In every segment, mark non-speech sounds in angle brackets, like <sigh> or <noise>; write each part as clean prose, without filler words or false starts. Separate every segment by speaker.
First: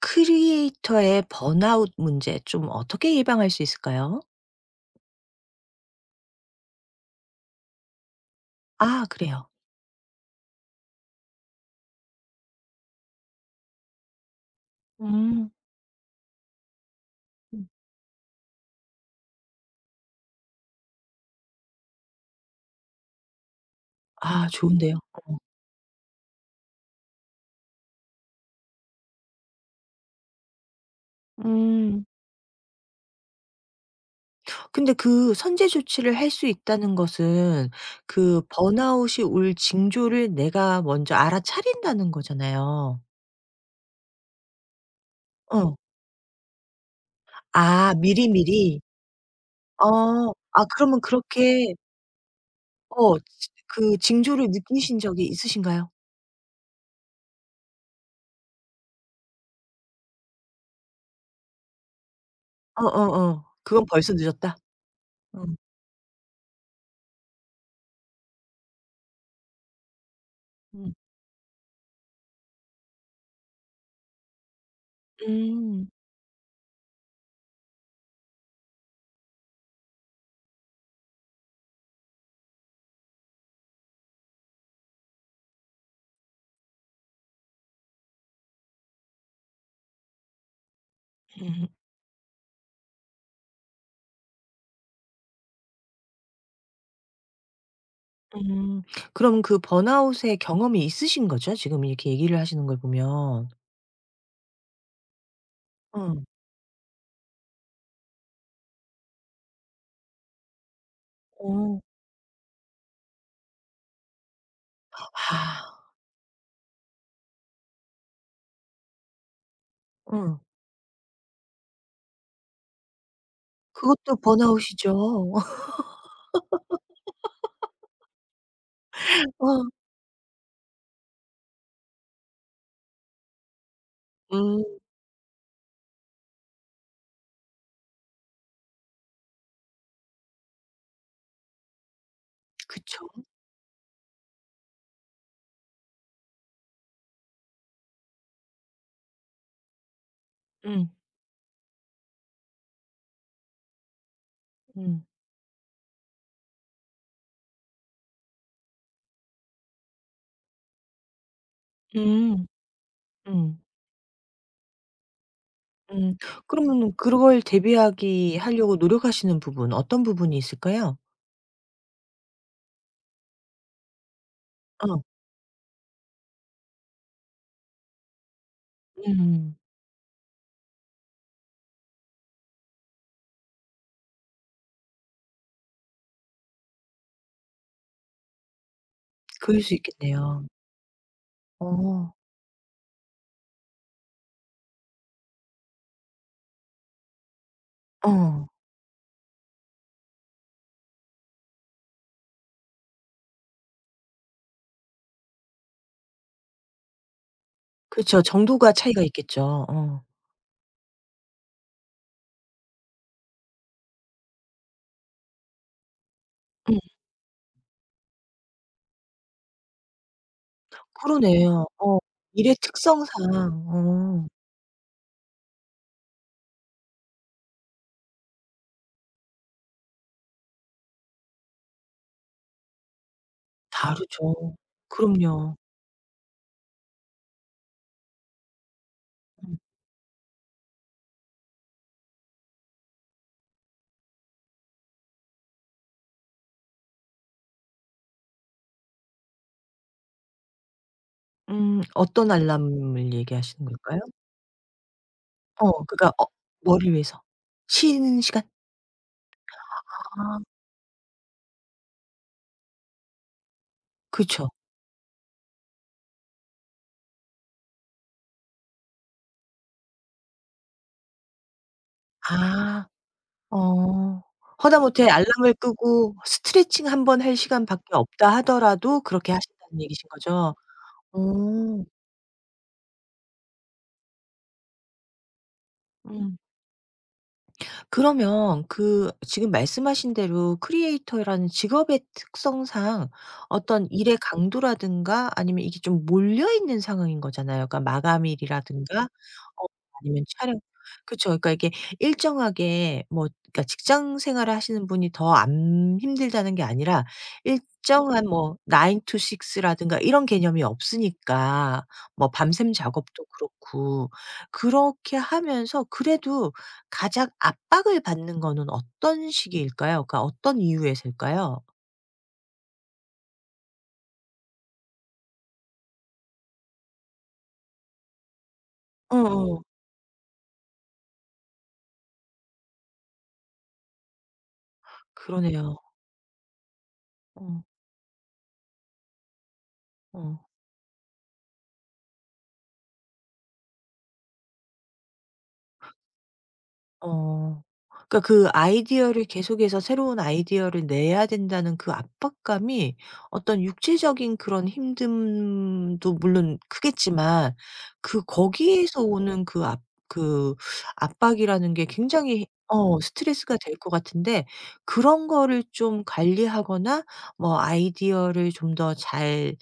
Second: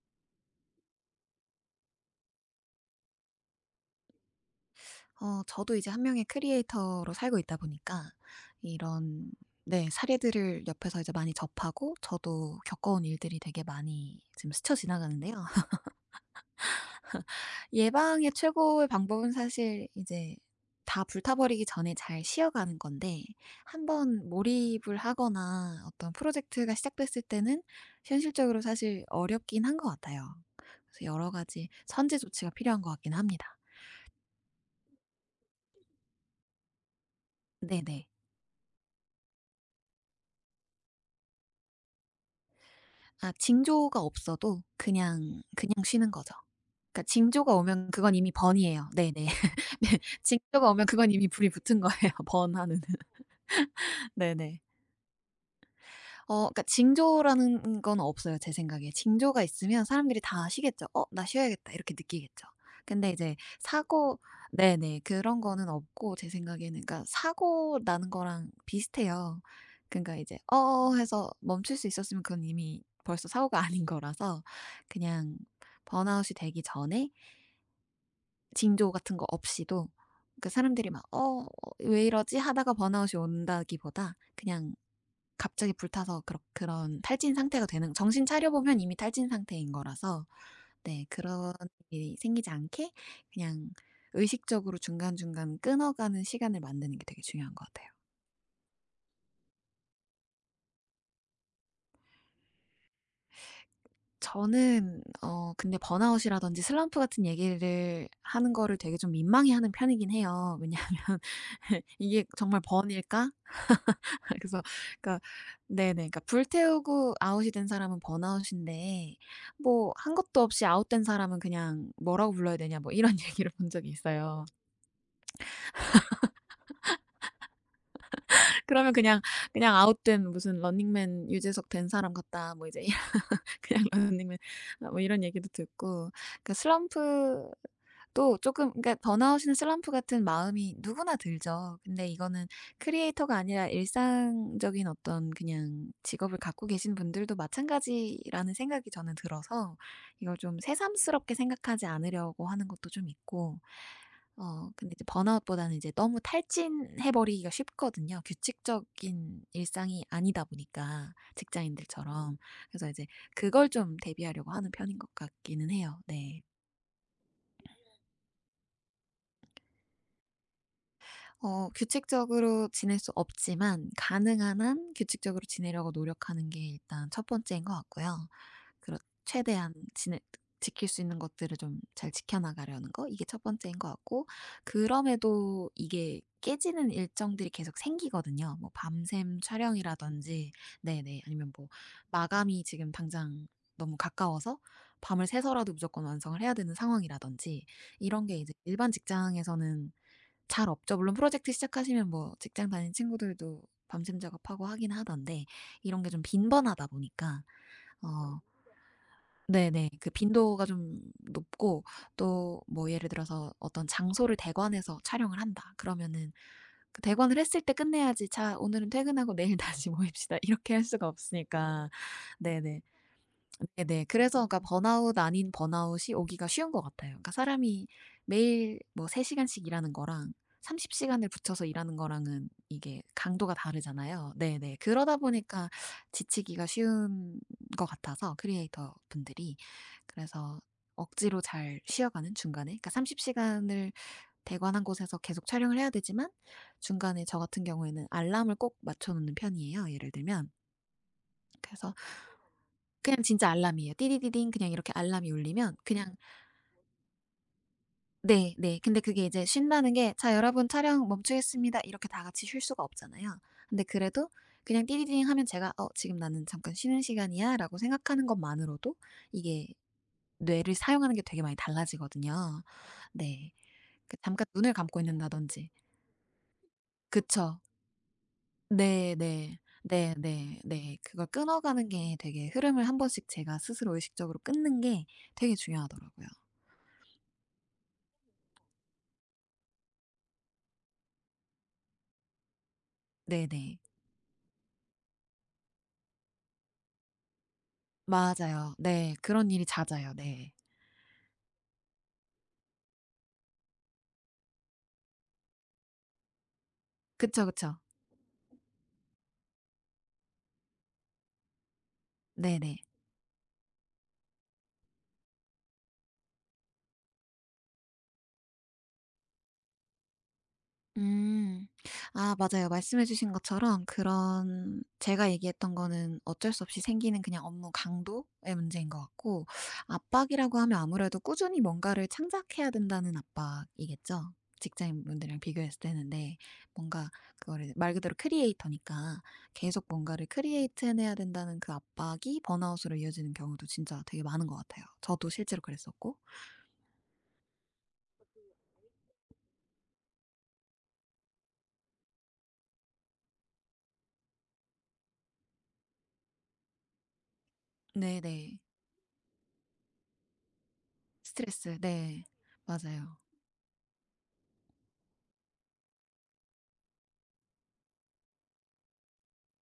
Speaker 1: 크리에이터의 번아웃 문제 좀 어떻게 예방할 수 있을까요?
Speaker 2: 어 저도 이제 한 명의 크리에이터로 살고 있다 보니까
Speaker 1: 아,
Speaker 2: 이런
Speaker 1: 그래요.
Speaker 2: 네 사례들을 옆에서 이제 많이 접하고 저도 겪어온 일들이 되게 많이 지금 스쳐 지나가는데요.
Speaker 1: 음.
Speaker 2: <laughs>
Speaker 1: 음.
Speaker 2: 예방의 최고의 방법은 사실 이제 다 불타버리기 전에 잘 쉬어가는 건데, 한 번
Speaker 1: 아,
Speaker 2: 몰입을
Speaker 1: 좋은데요.
Speaker 2: 하거나 어떤 프로젝트가 시작됐을 때는 현실적으로 사실 어렵긴 한 것 같아요. 그래서 여러 가지
Speaker 1: 음.
Speaker 2: 선제 조치가 필요한 것 같긴 합니다.
Speaker 1: 근데 그 선제 조치를 할 수 있다는 것은
Speaker 2: 네네.
Speaker 1: 그 번아웃이 올 징조를 내가 먼저 알아차린다는 거잖아요.
Speaker 2: 아 징조가 없어도 그냥
Speaker 1: 어.
Speaker 2: 쉬는 거죠. 그러니까 징조가 오면
Speaker 1: 아,
Speaker 2: 그건 이미
Speaker 1: 미리미리?
Speaker 2: 번이에요. 네네. <laughs> 네.
Speaker 1: 어. 아,
Speaker 2: 징조가 오면
Speaker 1: 그러면
Speaker 2: 그건 이미 불이
Speaker 1: 그렇게
Speaker 2: 붙은 거예요, <laughs> 번하는.
Speaker 1: 어 지 그 징조를
Speaker 2: 네네.
Speaker 1: 느끼신 적이 있으신가요?
Speaker 2: 그러니까 징조라는 건 없어요 제 생각에. 징조가 있으면 사람들이 다 아시겠죠. '어 나 쉬어야겠다.' 이렇게 느끼겠죠. 근데 이제
Speaker 1: 어어어. 그건 벌써
Speaker 2: 사고,
Speaker 1: 늦었다.
Speaker 2: 네네. 그런
Speaker 1: 어.
Speaker 2: 거는 없고 제 생각에는 그러니까 사고 나는 거랑 비슷해요. 그러니까 이제
Speaker 1: 음.
Speaker 2: 해서 멈출 수 있었으면 그건 이미 벌써 사고가 <laughs> 아닌 거라서 그냥
Speaker 1: 음.
Speaker 2: 번아웃이 되기 전에 징조 같은 거 없이도 그 사람들이 막 '어 왜 이러지?' 하다가 번아웃이 온다기보다 그냥 갑자기 불타서 그런 탈진 상태가 되는, 정신 차려 보면 이미 탈진 상태인 거라서 네 그런 일이 생기지 않게 그냥 의식적으로 중간중간 끊어가는 시간을 만드는 게 되게 중요한 것 같아요.
Speaker 1: 음. 그럼 그 번아웃의 경험이 있으신 거죠? 지금 이렇게 얘기를 하시는 걸 보면.
Speaker 2: 저는 근데
Speaker 1: 응.
Speaker 2: 번아웃이라든지 슬럼프 같은 얘기를 하는 거를 되게 좀 민망해하는 편이긴 해요. 왜냐하면
Speaker 1: 어.
Speaker 2: <laughs> '이게 정말 번일까?' <laughs> 그래서 그러니까
Speaker 1: 아.
Speaker 2: 네네. 그러니까 불태우고 아웃이 된 사람은 번아웃인데, 뭐 한
Speaker 1: 응.
Speaker 2: 것도 없이 아웃된 사람은 그냥 뭐라고 불러야 되냐 뭐 이런 <laughs> 얘기를 본 적이
Speaker 1: 그것도
Speaker 2: 있어요.
Speaker 1: 번아웃이죠. <laughs>
Speaker 2: 그러면 그냥
Speaker 1: 어.
Speaker 2: 그냥 아웃된 무슨 런닝맨 유재석 된 사람 같다, 뭐 이제 <laughs> 그냥 런닝맨
Speaker 1: 음.
Speaker 2: 아 뭐 이런 얘기도 듣고, 그러니까 슬럼프 또 조금, 그러니까 번아웃이나 슬럼프 같은 마음이 누구나 들죠. 근데 이거는
Speaker 1: 그쵸.
Speaker 2: 크리에이터가 아니라 일상적인 어떤 그냥 직업을 갖고 계신 분들도 마찬가지라는 생각이 저는 들어서 이걸 좀
Speaker 1: 음.
Speaker 2: 새삼스럽게 생각하지 않으려고 하는 것도 좀 있고. 근데 이제
Speaker 1: 음.
Speaker 2: 번아웃보다는 이제 너무 탈진해 버리기가 쉽거든요, 규칙적인 일상이 아니다 보니까 직장인들처럼.
Speaker 1: 음.
Speaker 2: 그래서 이제
Speaker 1: 음.
Speaker 2: 그걸 좀 대비하려고 하는 편인 것 같기는 해요.
Speaker 1: 음.
Speaker 2: 네.
Speaker 1: 그러면 그걸 대비하기 하려고 노력하시는 부분 어떤 부분이 있을까요?
Speaker 2: 어 규칙적으로 지낼 수 없지만 가능한 한
Speaker 1: 어.
Speaker 2: 규칙적으로 지내려고 노력하는 게 일단 첫 번째인 것 같고요. 그렇
Speaker 1: 음.
Speaker 2: 최대한 지내 지킬 수 있는 것들을 좀 잘 지켜 나가려는 거, 이게 첫 번째인 것 같고, 그럼에도 이게 깨지는 일정들이 계속 생기거든요. 뭐 밤샘
Speaker 1: 그럴 수 있겠네요.
Speaker 2: 촬영이라든지 네네. 아니면 뭐
Speaker 1: 어.
Speaker 2: 마감이 지금 당장 너무 가까워서 밤을 새서라도 무조건 완성을 해야 되는 상황이라든지, 이런 게
Speaker 1: 어.
Speaker 2: 이제 일반 직장에서는 잘 없죠. 물론 프로젝트 시작하시면 뭐 직장 다니는 친구들도 밤샘 작업하고 하긴 하던데, 이런 게 좀 빈번하다 보니까
Speaker 1: 그쵸.
Speaker 2: 어
Speaker 1: 정도가 차이가 있겠죠.
Speaker 2: 네네.
Speaker 1: 어.
Speaker 2: 그 빈도가 좀 높고 또 뭐 예를 들어서 어떤 장소를 대관해서 촬영을 한다. 그러면은
Speaker 1: 음.
Speaker 2: 그 대관을 했을 때 끝내야지, "자 오늘은 퇴근하고 내일 <laughs> 다시 모입시다." 이렇게 할 수가
Speaker 1: 그러네요.
Speaker 2: 없으니까.
Speaker 1: 어. 일의
Speaker 2: 네네.
Speaker 1: 특성상.
Speaker 2: 네네.
Speaker 1: 어.
Speaker 2: 그래서 그러니까 번아웃 아닌 번아웃이 오기가 쉬운 것 같아요. 그러니까 사람이 매일 뭐 3 시간씩 일하는 거랑 30 시간을 붙여서 일하는 거랑은 이게 강도가 다르잖아요.
Speaker 1: 다르죠.
Speaker 2: 네네. 그러다
Speaker 1: 그럼요.
Speaker 2: 보니까 지치기가 쉬운 것 같아서 크리에이터 분들이.
Speaker 1: 음.
Speaker 2: 그래서 억지로 잘 쉬어가는 중간에, 그러니까 30 시간을 대관한 곳에서 계속 촬영을 해야 되지만 중간에 저 같은 경우에는 알람을 꼭 맞춰 놓는 편이에요 예를 들면.
Speaker 1: 음,
Speaker 2: 그래서
Speaker 1: 어떤 알람을
Speaker 2: 그냥 진짜
Speaker 1: 얘기하시는
Speaker 2: 알람이에요.
Speaker 1: 걸까요?
Speaker 2: 띠디디딩 그냥 이렇게 알람이 울리면
Speaker 1: 어, 그러니까
Speaker 2: 그냥
Speaker 1: 어, 머리 위에서. 쉬는 시간?
Speaker 2: 네 네. 근데 그게 이제 쉰다는 게 "자
Speaker 1: 아.
Speaker 2: 여러분 촬영 멈추겠습니다." 이렇게 다 같이 쉴 수가 없잖아요. 근데 그래도
Speaker 1: 그쵸.
Speaker 2: 그냥 띠디디딩 하면 제가 '어 지금 나는 잠깐 쉬는 시간이야.'라고 생각하는 것만으로도 이게 뇌를 사용하는 게 되게 많이 달라지거든요.
Speaker 1: 아.
Speaker 2: 네. 그
Speaker 1: 어.
Speaker 2: 잠깐 눈을 감고
Speaker 1: 허다못해 알람을
Speaker 2: 있는다든지.
Speaker 1: 끄고 스트레칭 한번 할
Speaker 2: 그쵸.
Speaker 1: 시간밖에 없다 하더라도
Speaker 2: 네
Speaker 1: 그렇게
Speaker 2: 네.
Speaker 1: 하신다는 얘기신
Speaker 2: 네
Speaker 1: 거죠?
Speaker 2: 네 네. 그걸
Speaker 1: 어.
Speaker 2: 끊어가는 게 되게, 흐름을 한 번씩 제가 스스로 의식적으로 끊는 게 되게 중요하더라고요.
Speaker 1: 음. 그러면 그 지금 말씀하신 대로 크리에이터라는 직업의 특성상
Speaker 2: 네네.
Speaker 1: 어떤 일의 강도라든가 아니면 이게 좀 몰려있는 상황인 거잖아요. 그러니까
Speaker 2: 맞아요.
Speaker 1: 마감일이라든가
Speaker 2: 네. 그런 일이
Speaker 1: 어,
Speaker 2: 잦아요.
Speaker 1: 아니면
Speaker 2: 네.
Speaker 1: 촬영. 그쵸. 그러니까 이게 일정하게 뭐, 그러니까 직장 생활을 하시는 분이 더 안 힘들다는 게 아니라
Speaker 2: 그쵸, 그쵸.
Speaker 1: 일정한 뭐 9 to 6 라든가 이런 개념이 없으니까 뭐 밤샘
Speaker 2: 네네.
Speaker 1: 작업도 그렇고, 그렇게 하면서 그래도 가장 압박을 받는 거는 어떤 시기일까요? 그러니까 어떤 이유에서일까요?
Speaker 2: 음. 아 맞아요. 말씀해 주신 것처럼 그런, 제가 얘기했던 거는 어쩔 수 없이 생기는 그냥 업무 강도의 문제인 것 같고,
Speaker 1: 어어.
Speaker 2: 압박이라고 하면 아무래도 꾸준히 뭔가를 창작해야 된다는 압박이겠죠. 직장인분들이랑
Speaker 1: 그러네요.
Speaker 2: 비교했을 때는. 네. 뭔가
Speaker 1: 어.
Speaker 2: 그거를, 말 그대로 크리에이터니까 계속 뭔가를
Speaker 1: 어.
Speaker 2: 크리에이트 해내야 된다는 그 압박이 번아웃으로 이어지는 경우도 진짜 되게 많은 것 같아요. 저도 실제로 그랬었고.
Speaker 1: 어. 그러니까 그 아이디어를 계속해서 새로운 아이디어를 내야 된다는 그 압박감이 어떤 육체적인 그런 힘듦도 물론 크겠지만 그
Speaker 2: 네네.
Speaker 1: 거기에서 오는 그 압 그 압박이라는
Speaker 2: 스트레스.
Speaker 1: 게
Speaker 2: 네.
Speaker 1: 굉장히
Speaker 2: 맞아요.
Speaker 1: 스트레스가 될 것 같은데, 그런 거를 좀 관리하거나 뭐 아이디어를 좀 더 잘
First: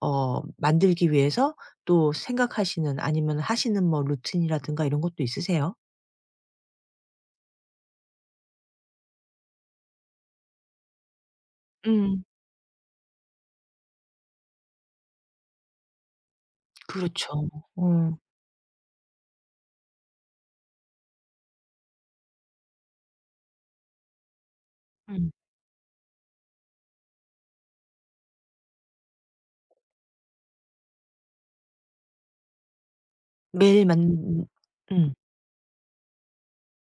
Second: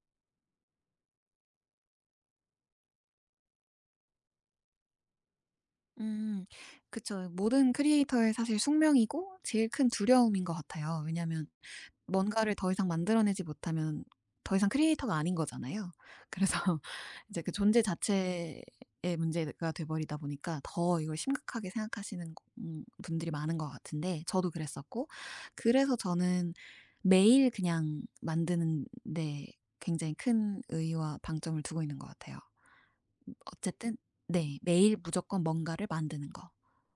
Speaker 1: 어, 만들기 위해서 또 생각하시는 아니면 하시는 뭐 루틴이라든가 이런 것도 있으세요?
Speaker 2: 음. 그쵸. 모든 크리에이터의 사실 숙명이고 제일 큰 두려움인 것 같아요. 왜냐하면
Speaker 1: 음.
Speaker 2: 뭔가를 더 이상 만들어내지 못하면 더 이상 크리에이터가 아닌 거잖아요. 그래서 <laughs> 이제
Speaker 1: 그렇죠.
Speaker 2: 그 존재
Speaker 1: 어.
Speaker 2: 자체의 문제가 돼 버리다 보니까 더 이걸 심각하게 생각하시는 거, 분들이 많은 것 같은데 저도 그랬었고.
Speaker 1: 음.
Speaker 2: 그래서 저는 매일 그냥 만드는 데 굉장히 큰 의의와 방점을 두고 있는 것 같아요.
Speaker 1: 매일
Speaker 2: 어쨌든
Speaker 1: 만,
Speaker 2: 네 매일
Speaker 1: 음.
Speaker 2: 무조건 뭔가를 만드는 거.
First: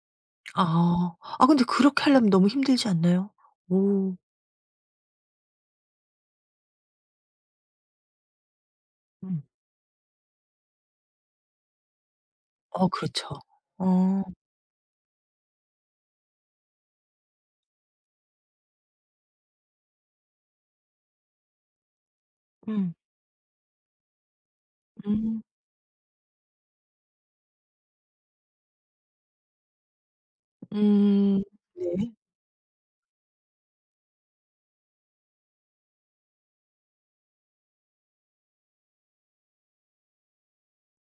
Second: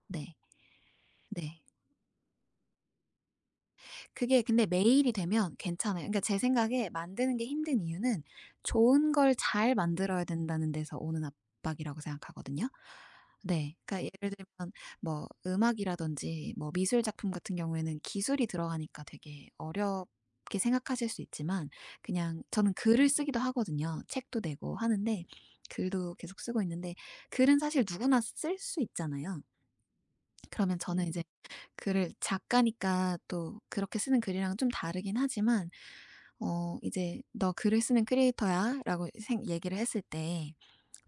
Speaker 2: 네.
Speaker 1: 아. 아,
Speaker 2: 네.
Speaker 1: 근데 그렇게 하려면 너무 힘들지 않나요? 오.
Speaker 2: 그게 근데 매일이 되면 괜찮아요. 그러니까 제 생각에 만드는 게 힘든 이유는 좋은 걸
Speaker 1: 음.
Speaker 2: 잘 만들어야 된다는 데서 오는 압박이라고 생각하거든요.
Speaker 1: 어, 그렇죠.
Speaker 2: 네. 그러니까
Speaker 1: 어.
Speaker 2: 예를 들면 뭐 음악이라든지 뭐 미술 작품 같은 경우에는 기술이 들어가니까 되게 어렵게 생각하실 수 있지만, 그냥 저는
Speaker 1: 음.
Speaker 2: 글을 쓰기도 하거든요. 책도 내고 하는데
Speaker 1: 음.
Speaker 2: 글도 계속 쓰고 있는데 글은 사실 누구나 쓸 수 있잖아요. 그러면 저는 이제
Speaker 1: 음.
Speaker 2: 글을,
Speaker 1: 네.
Speaker 2: 작가니까 또 그렇게 쓰는 글이랑 좀 다르긴 하지만 이제 "너 글을 쓰는 크리에이터야."라고 생 얘기를 했을 때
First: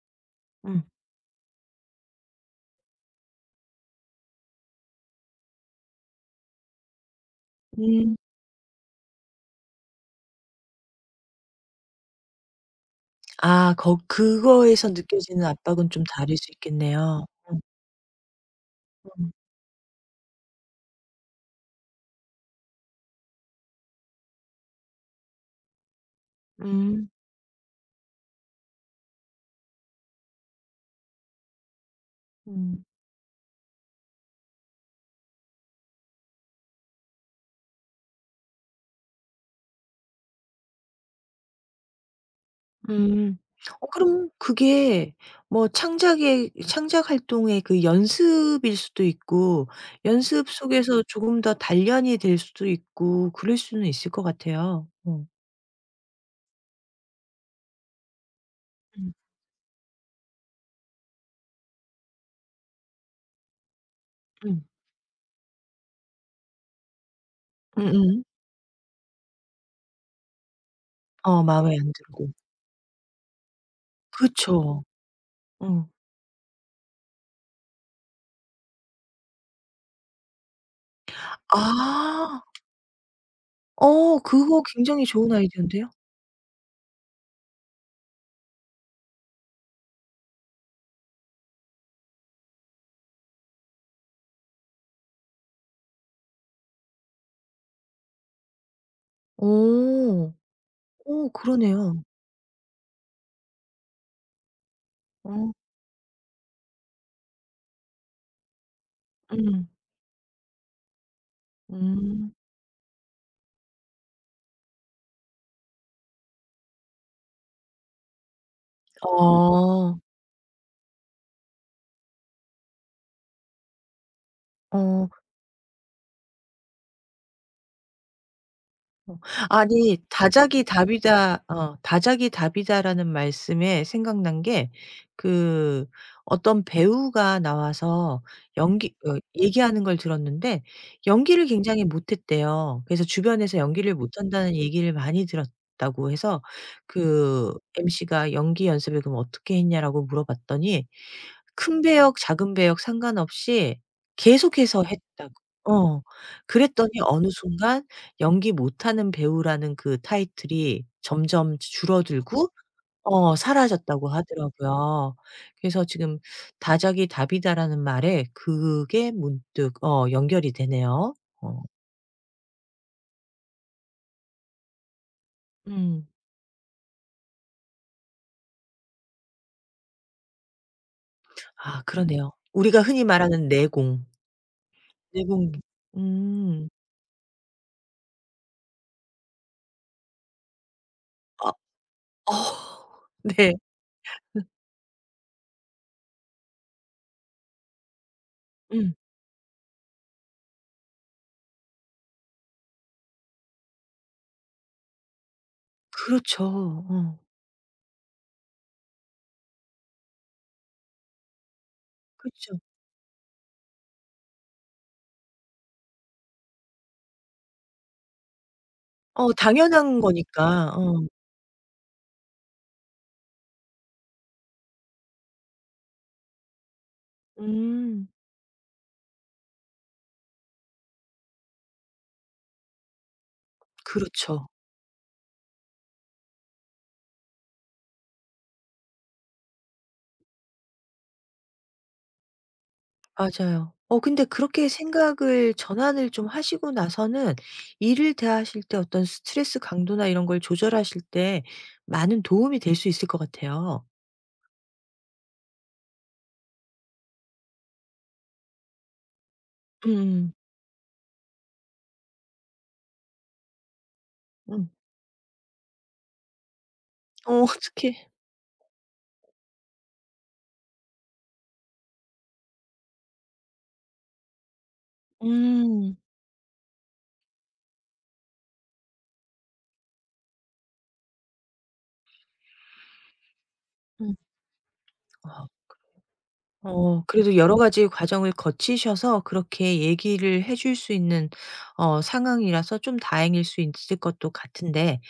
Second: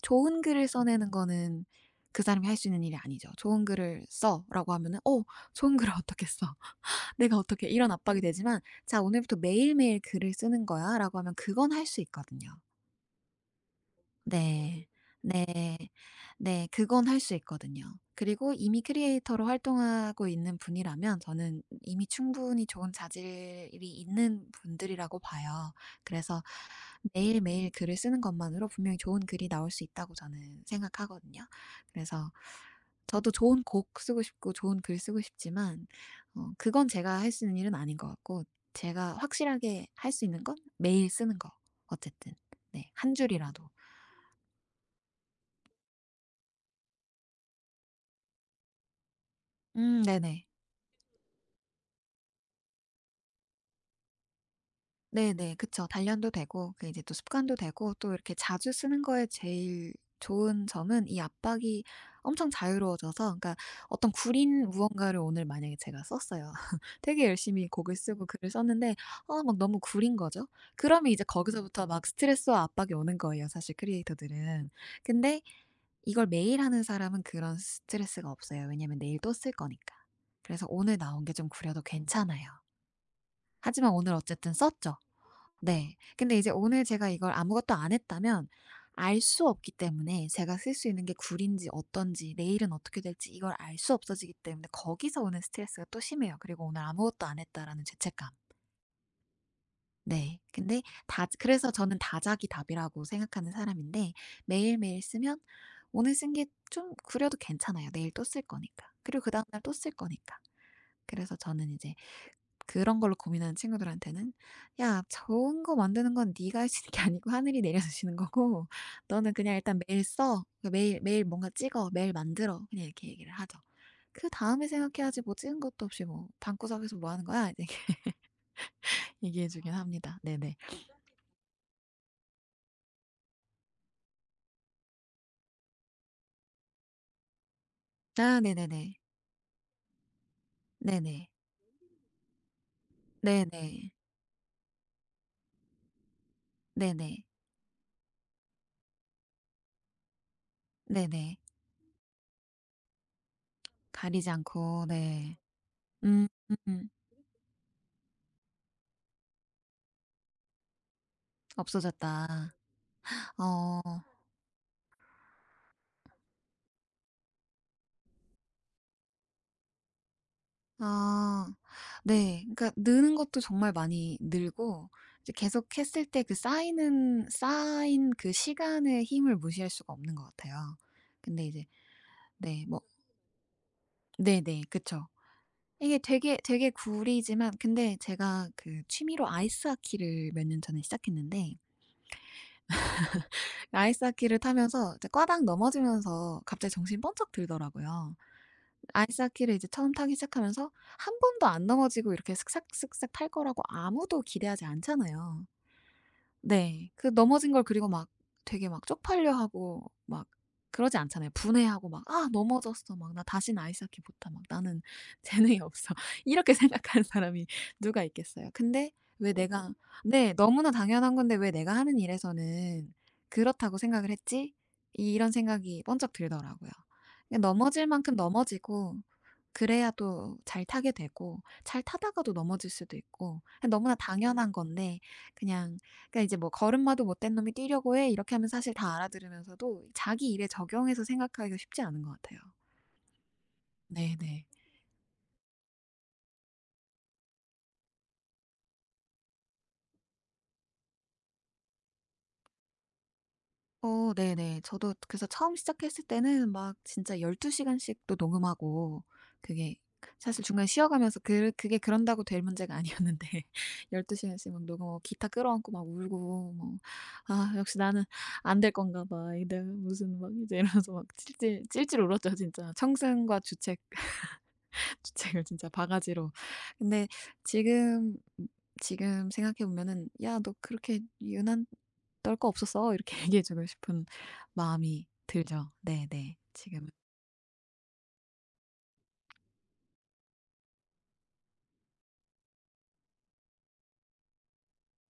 Speaker 2: 좋은 글을
Speaker 1: 음.
Speaker 2: 써내는 거는 그 사람이 할 수 있는 일이 아니죠. "좋은 글을 써."라고 하면은 "어 좋은 글을 <laughs> 어떻게 써? 내가 어떻게" 이런
Speaker 1: 음.
Speaker 2: 압박이 되지만, "자 오늘부터 매일매일 글을 쓰는 거야."라고 하면 그건 할 수 있거든요.
Speaker 1: 아, 거
Speaker 2: 네.
Speaker 1: 그거에서 느껴지는
Speaker 2: 네.
Speaker 1: 압박은 좀 다를 수
Speaker 2: 네. 그건 할
Speaker 1: 있겠네요.
Speaker 2: 수
Speaker 1: 음.
Speaker 2: 있거든요. 그리고 이미 크리에이터로 활동하고 있는 분이라면 저는 이미 충분히 좋은 자질이 있는 분들이라고 봐요. 그래서
Speaker 1: 음.
Speaker 2: 매일매일 글을 쓰는 것만으로 분명히 좋은 글이 나올 수 있다고 저는 생각하거든요. 그래서
Speaker 1: 음.
Speaker 2: 저도 좋은 곡 쓰고 싶고 좋은 글 쓰고 싶지만 그건 제가 할 수 있는 일은 아닌 것 같고, 제가 확실하게 할 수 있는 건 매일 쓰는 거. 어쨌든. 네. 한
Speaker 1: 음.
Speaker 2: 줄이라도.
Speaker 1: 어, 그럼 그게 뭐 창작의 창작 활동의 그 연습일 수도 있고
Speaker 2: 네네.
Speaker 1: 연습 속에서 조금 더 단련이 될 수도 있고 그럴 수는 있을 것 같아요. 어.
Speaker 2: 네네. 그쵸. 단련도 되고, 그게 이제 또 습관도 되고, 또 이렇게 자주 쓰는
Speaker 1: 음.
Speaker 2: 거에 제일 좋은 점은 이 압박이 엄청 자유로워져서 그러니까, 어떤
Speaker 1: 음.
Speaker 2: 구린 무언가를 오늘 만약에 제가 썼어요. <laughs> 되게 열심히 곡을
Speaker 1: 음음.
Speaker 2: 쓰고 글을 썼는데 아 막 너무 구린 거죠. 그러면 이제
Speaker 1: 어, 마음에
Speaker 2: 거기서부터
Speaker 1: 안
Speaker 2: 막
Speaker 1: 들고.
Speaker 2: 스트레스와 압박이 오는 거예요, 사실 크리에이터들은.
Speaker 1: 그쵸.
Speaker 2: 근데
Speaker 1: 어.
Speaker 2: 이걸 매일 하는 사람은 그런 스트레스가 없어요. 왜냐면 내일 또 쓸 거니까. 그래서 오늘 나온 게 좀 구려도 괜찮아요.
Speaker 1: 아.
Speaker 2: 하지만 오늘
Speaker 1: 어,
Speaker 2: 어쨌든
Speaker 1: 그거
Speaker 2: 썼죠.
Speaker 1: 굉장히 좋은 아이디어인데요.
Speaker 2: 네. 근데 이제 오늘 제가 이걸 아무것도 안 했다면 알 수 없기 때문에, 제가 쓸 수 있는 게 굴인지 어떤지, 내일은 어떻게 될지 이걸 알 수 없어지기 때문에 거기서 오는 스트레스가 또 심해요. 그리고 오늘 아무것도 안 했다라는 죄책감.
Speaker 1: 어.
Speaker 2: 네. 근데 다
Speaker 1: 어,
Speaker 2: 그래서 저는
Speaker 1: 그러네요.
Speaker 2: 다작이 답이라고 생각하는 사람인데, 매일매일 쓰면
Speaker 1: 어.
Speaker 2: 오늘 쓴 게 좀 구려도 괜찮아요. 내일 또 쓸 거니까. 그리고 그 다음날
Speaker 1: 음.
Speaker 2: 또 쓸 거니까. 그래서 저는 이제
Speaker 1: 음.
Speaker 2: 그런 걸로 고민하는 친구들한테는 "야 좋은 거 만드는 건 네가 할 수 있는 게 아니고 하늘이 내려주시는 거고, 너는 그냥 일단
Speaker 1: 어.
Speaker 2: 매일 써. 그러니까 매일 매일 뭔가 찍어. 매일 만들어." 그냥 이렇게 얘기를 하죠. "그다음에
Speaker 1: 어.
Speaker 2: 생각해야지 뭐 찍은 것도 없이 뭐 방구석에서 뭐 하는 거야?" 이게 <laughs>
Speaker 1: 어.
Speaker 2: 얘기해 주긴
Speaker 1: 아니,
Speaker 2: 합니다. 네네.
Speaker 1: 다작이 답이다. 어, "다작이 답이다."라는 말씀에 생각난 게 그, 어떤 배우가 나와서
Speaker 2: 아 네네네.
Speaker 1: 연기 어, 얘기하는 걸 들었는데
Speaker 2: 네네.
Speaker 1: 연기를 굉장히 못했대요. 그래서 주변에서
Speaker 2: 네네.
Speaker 1: 연기를 못한다는 얘기를 많이 들었다고 해서
Speaker 2: 네네.
Speaker 1: 그 MC가 "연기 연습을 그럼 어떻게 했냐?"라고 물어봤더니
Speaker 2: 네네.
Speaker 1: 큰 배역 작은 배역 상관없이
Speaker 2: 가리지
Speaker 1: 계속해서
Speaker 2: 않고
Speaker 1: 했다고.
Speaker 2: 네.
Speaker 1: 어.
Speaker 2: 음.
Speaker 1: 그랬더니 어느 순간 연기 못하는 배우라는 그 타이틀이 점점 줄어들고
Speaker 2: 없어졌다.
Speaker 1: 어,
Speaker 2: 어.
Speaker 1: 사라졌다고 하더라고요. 그래서 지금 "다작이 답이다."라는 말에 그게 문득 어, 연결이 되네요.
Speaker 2: 아.
Speaker 1: 어.
Speaker 2: 네. 그러니까 느는 것도 정말 많이 늘고, 이제 계속 했을
Speaker 1: 음.
Speaker 2: 때 그 쌓이는, 쌓인 그 시간의 힘을 무시할 수가 없는 것 같아요. 근데 이제
Speaker 1: 아, 그러네요.
Speaker 2: 네
Speaker 1: 우리가
Speaker 2: 뭐
Speaker 1: 흔히 말하는 내공.
Speaker 2: 네네. 그쵸.
Speaker 1: 내공.
Speaker 2: 이게 되게,
Speaker 1: 음.
Speaker 2: 되게 구리지만, 근데 제가 그 취미로 아이스하키를 몇 년 전에
Speaker 1: 아.
Speaker 2: 시작했는데,
Speaker 1: 어. <laughs> 네.
Speaker 2: 아이스하키를 타면서 이제 꽈당 넘어지면서 갑자기 정신이 번쩍 들더라고요.
Speaker 1: 음.
Speaker 2: 아이스하키를 이제 처음 타기 시작하면서 한 번도 안 넘어지고 이렇게 슥싹슥싹 탈 거라고 아무도 기대하지 않잖아요.
Speaker 1: 그렇죠.
Speaker 2: 네. 그
Speaker 1: 어.
Speaker 2: 넘어진 걸 그리고 막 되게 막 쪽팔려 하고 막 그러지 않잖아요. 분해하고 막 '아
Speaker 1: 그쵸.
Speaker 2: 넘어졌어. 막 나 다시는 아이스하키 못하. 막 나는 <laughs> 재능이 없어.' 이렇게 생각하는 사람이 누가 있겠어요. 근데 왜
Speaker 1: 어,
Speaker 2: 내가
Speaker 1: 당연한
Speaker 2: 네.
Speaker 1: 거니까.
Speaker 2: 너무나
Speaker 1: 어.
Speaker 2: 당연한 건데 '왜 내가 하는 일에서는 그렇다고 생각을 했지?' 이런 생각이 번쩍 들더라고요. 그냥 넘어질
Speaker 1: 음.
Speaker 2: 만큼 넘어지고, 그래야 또 잘 타게 되고, 잘 타다가도 넘어질 수도 있고, 그냥 너무나
Speaker 1: 그렇죠.
Speaker 2: 당연한 건데 그냥, 그러니까 이제 뭐 "걸음마도 못된 놈이 뛰려고 해." 이렇게 하면 사실 다 알아들으면서도 자기 일에 적용해서 생각하기가 쉽지 않은 것 같아요.
Speaker 1: 맞아요. 어, 근데
Speaker 2: 네네.
Speaker 1: 그렇게 생각을 전환을 좀 하시고 나서는 일을 대하실 때 어떤 스트레스 강도나 이런 걸 조절하실 때 많은 도움이 될 수 있을 것 같아요.
Speaker 2: 어 네네. 저도 그래서 처음 시작했을 때는 막 진짜 12 시간씩도 녹음하고, 그게
Speaker 1: 음.
Speaker 2: 사실 중간에 쉬어가면서 그게 그런다고 될 문제가 아니었는데 <laughs> 12 시간씩 막
Speaker 1: 음.
Speaker 2: 녹음하고 기타 끌어안고 막 울고 뭐
Speaker 1: 어. <laughs>
Speaker 2: '아 역시
Speaker 1: 어떡해.
Speaker 2: 나는 안 될 건가 봐. 이 내가 무슨' 막 이제 이러면서 막 찔찔 울었죠 진짜. 청승과 주책, 주책을 진짜
Speaker 1: 음.
Speaker 2: 바가지로. 근데 지금 지금 생각해 보면은 '야 너 그렇게 유난 떨 거 없었어.' 이렇게 <laughs> 얘기해 주고 싶은
Speaker 1: 음.
Speaker 2: 마음이
Speaker 1: 어.
Speaker 2: 들죠. 네네. 지금은.
Speaker 1: 어, 그래도 여러 가지 과정을 거치셔서 그렇게 얘기를 해줄 수 있는 어, 상황이라서 좀 다행일 수 있을 것도 같은데,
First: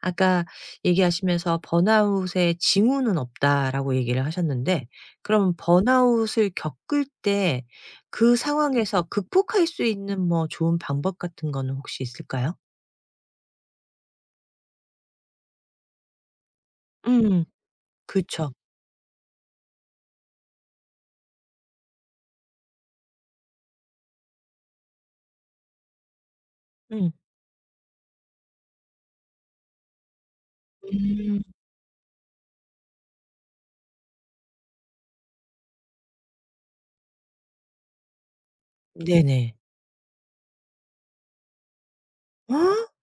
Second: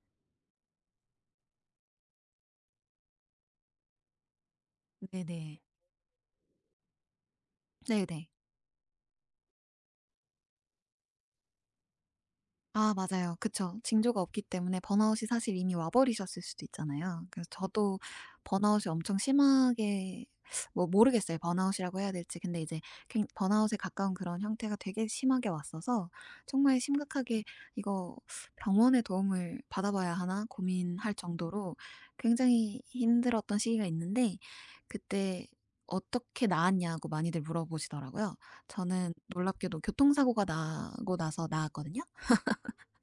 Speaker 1: 아까 얘기하시면서 "번아웃의 징후는 없다."라고 얘기를 하셨는데 그럼
Speaker 2: 네네.
Speaker 1: 번아웃을 겪을 때
Speaker 2: 네네.
Speaker 1: 그 상황에서 극복할 수 있는 뭐 좋은 방법 같은 거는 혹시 있을까요?
Speaker 2: 아 맞아요. 그쵸. 징조가 없기 때문에 번아웃이 사실 이미 와 버리셨을 수도 있잖아요.
Speaker 1: 음.
Speaker 2: 그래서 저도
Speaker 1: 그쵸.
Speaker 2: 번아웃이 엄청 심하게, 뭐 모르겠어요. 번아웃이라고 해야 될지. 근데 이제 굉 번아웃에 가까운 그런 형태가 되게 심하게 왔어서 정말
Speaker 1: 음.
Speaker 2: 심각하게 '이거 병원의 도움을 받아봐야 하나?' 고민할
Speaker 1: 음.
Speaker 2: 정도로 굉장히 힘들었던 시기가 있는데, 그때 "어떻게 나았냐?"고 많이들 물어보시더라고요. 저는
Speaker 1: 네네.
Speaker 2: 놀랍게도 교통사고가 나고 나서 나았거든요.
Speaker 1: 어,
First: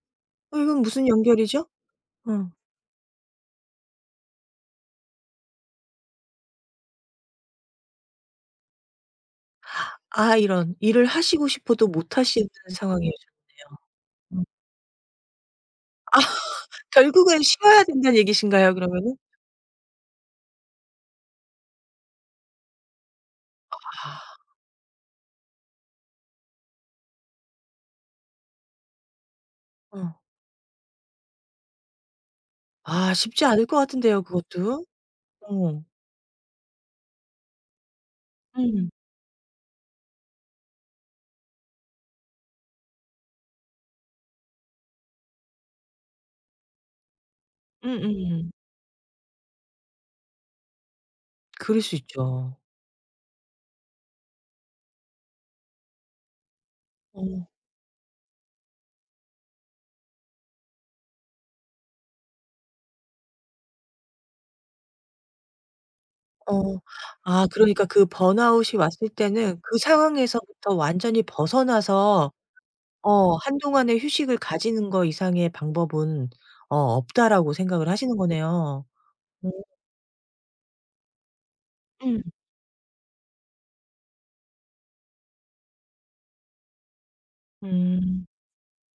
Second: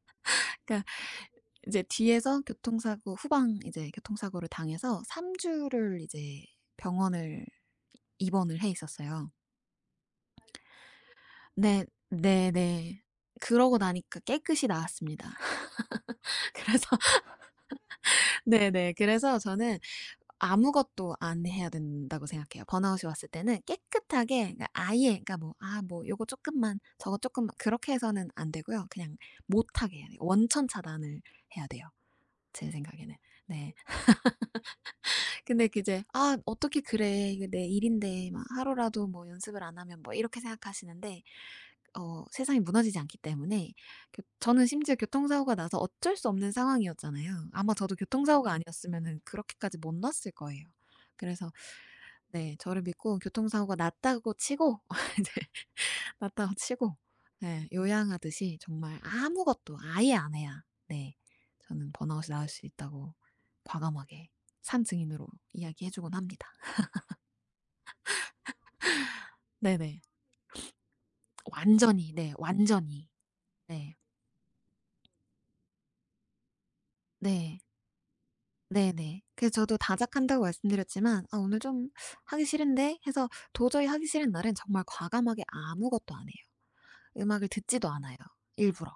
Speaker 1: 이건
Speaker 2: 까
Speaker 1: 무슨 연결이죠?
Speaker 2: 이제 뒤에서
Speaker 1: 어.
Speaker 2: 교통사고 후방, 이제 교통사고를 당해서 3 주를 이제 병원을 입원을 해 있었어요.
Speaker 1: 아, 이런. 일을 하시고
Speaker 2: 네.
Speaker 1: 싶어도 못 하시는
Speaker 2: 네네.
Speaker 1: 상황이
Speaker 2: 그러고
Speaker 1: 오셨네요.
Speaker 2: 나니까
Speaker 1: 음.
Speaker 2: 깨끗이 나았습니다. <laughs> 그래서
Speaker 1: 결국은 쉬어야 된다는 얘기신가요
Speaker 2: 네네.
Speaker 1: 그러면은?
Speaker 2: 그래서 저는 아무것도 안 해야 된다고 생각해요. 번아웃이 왔을 때는
Speaker 1: 아.
Speaker 2: 깨끗하게. 그러니까 아예, 그러니까 뭐 '아 뭐 요거 조금만 저거 조금만' 그렇게 해서는 안 되고요. 그냥 못하게 해야 돼요.
Speaker 1: 어.
Speaker 2: 원천 차단을 해야 돼요, 제
Speaker 1: 아,
Speaker 2: 생각에는.
Speaker 1: 쉽지 않을
Speaker 2: 네.
Speaker 1: 것 같은데요 그것도.
Speaker 2: 근데 그
Speaker 1: 어.
Speaker 2: 이제 '아 어떻게 그래. 이게 내 일인데 막
Speaker 1: 음.
Speaker 2: 하루라도 뭐 연습을 안 하면 뭐.' 이렇게 생각하시는데 세상이 무너지지 않기 때문에. 그 저는 심지어 교통사고가 나서 어쩔 수 없는 상황이었잖아요. 아마 저도 교통사고가
Speaker 1: 음음.
Speaker 2: 아니었으면은 그렇게까지 못 났을 거예요. 그래서
Speaker 1: 그럴 수
Speaker 2: 네
Speaker 1: 있죠.
Speaker 2: 저를 믿고 교통사고가 났다고 치고 <laughs> 이제 났다고 치고
Speaker 1: 어.
Speaker 2: 네, 요양하듯이 정말 아무것도 아예 안 해야 네 저는 번아웃이 나을 수 있다고 과감하게 산 증인으로 이야기해 주곤 합니다.
Speaker 1: 어. 아, 그러니까 그 번아웃이 왔을 때는 그
Speaker 2: 네네.
Speaker 1: 상황에서부터 완전히
Speaker 2: 완전히
Speaker 1: 벗어나서
Speaker 2: 네. 완전히.
Speaker 1: 어,
Speaker 2: 네.
Speaker 1: 한동안의 휴식을 가지는 거 이상의 방법은 어, 없다라고
Speaker 2: 네.
Speaker 1: 생각을 하시는 거네요.
Speaker 2: 네네.
Speaker 1: 어.
Speaker 2: 그래서 저도 다작한다고 말씀드렸지만 '아 오늘 좀
Speaker 1: 음.
Speaker 2: 하기 싫은데.' 해서 도저히 하기 싫은 날은 정말 과감하게 아무것도 안 해요. 음악을 듣지도 않아요
Speaker 1: 음.
Speaker 2: 일부러.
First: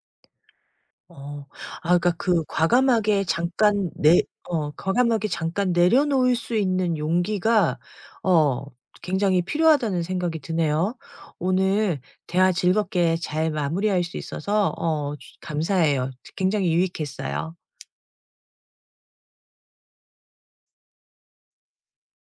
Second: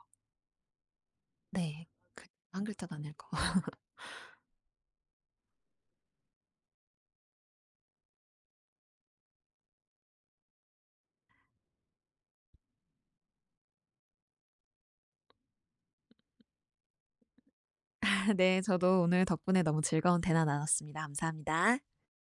Speaker 1: 어.
Speaker 2: 네.
Speaker 1: 아, 그러니까
Speaker 2: 그
Speaker 1: 그
Speaker 2: 한 글자도 안
Speaker 1: 과감하게
Speaker 2: 읽고.
Speaker 1: 잠깐 내, 어, 과감하게 잠깐 내려놓을 수 있는 용기가 어, 굉장히 필요하다는 생각이 드네요. 오늘 대화 즐겁게 잘 마무리할 수 있어서 어, 감사해요. 굉장히 유익했어요.
Speaker 2: <laughs> 네. 저도 오늘 덕분에 너무 즐거운 대화 나눴습니다. 감사합니다.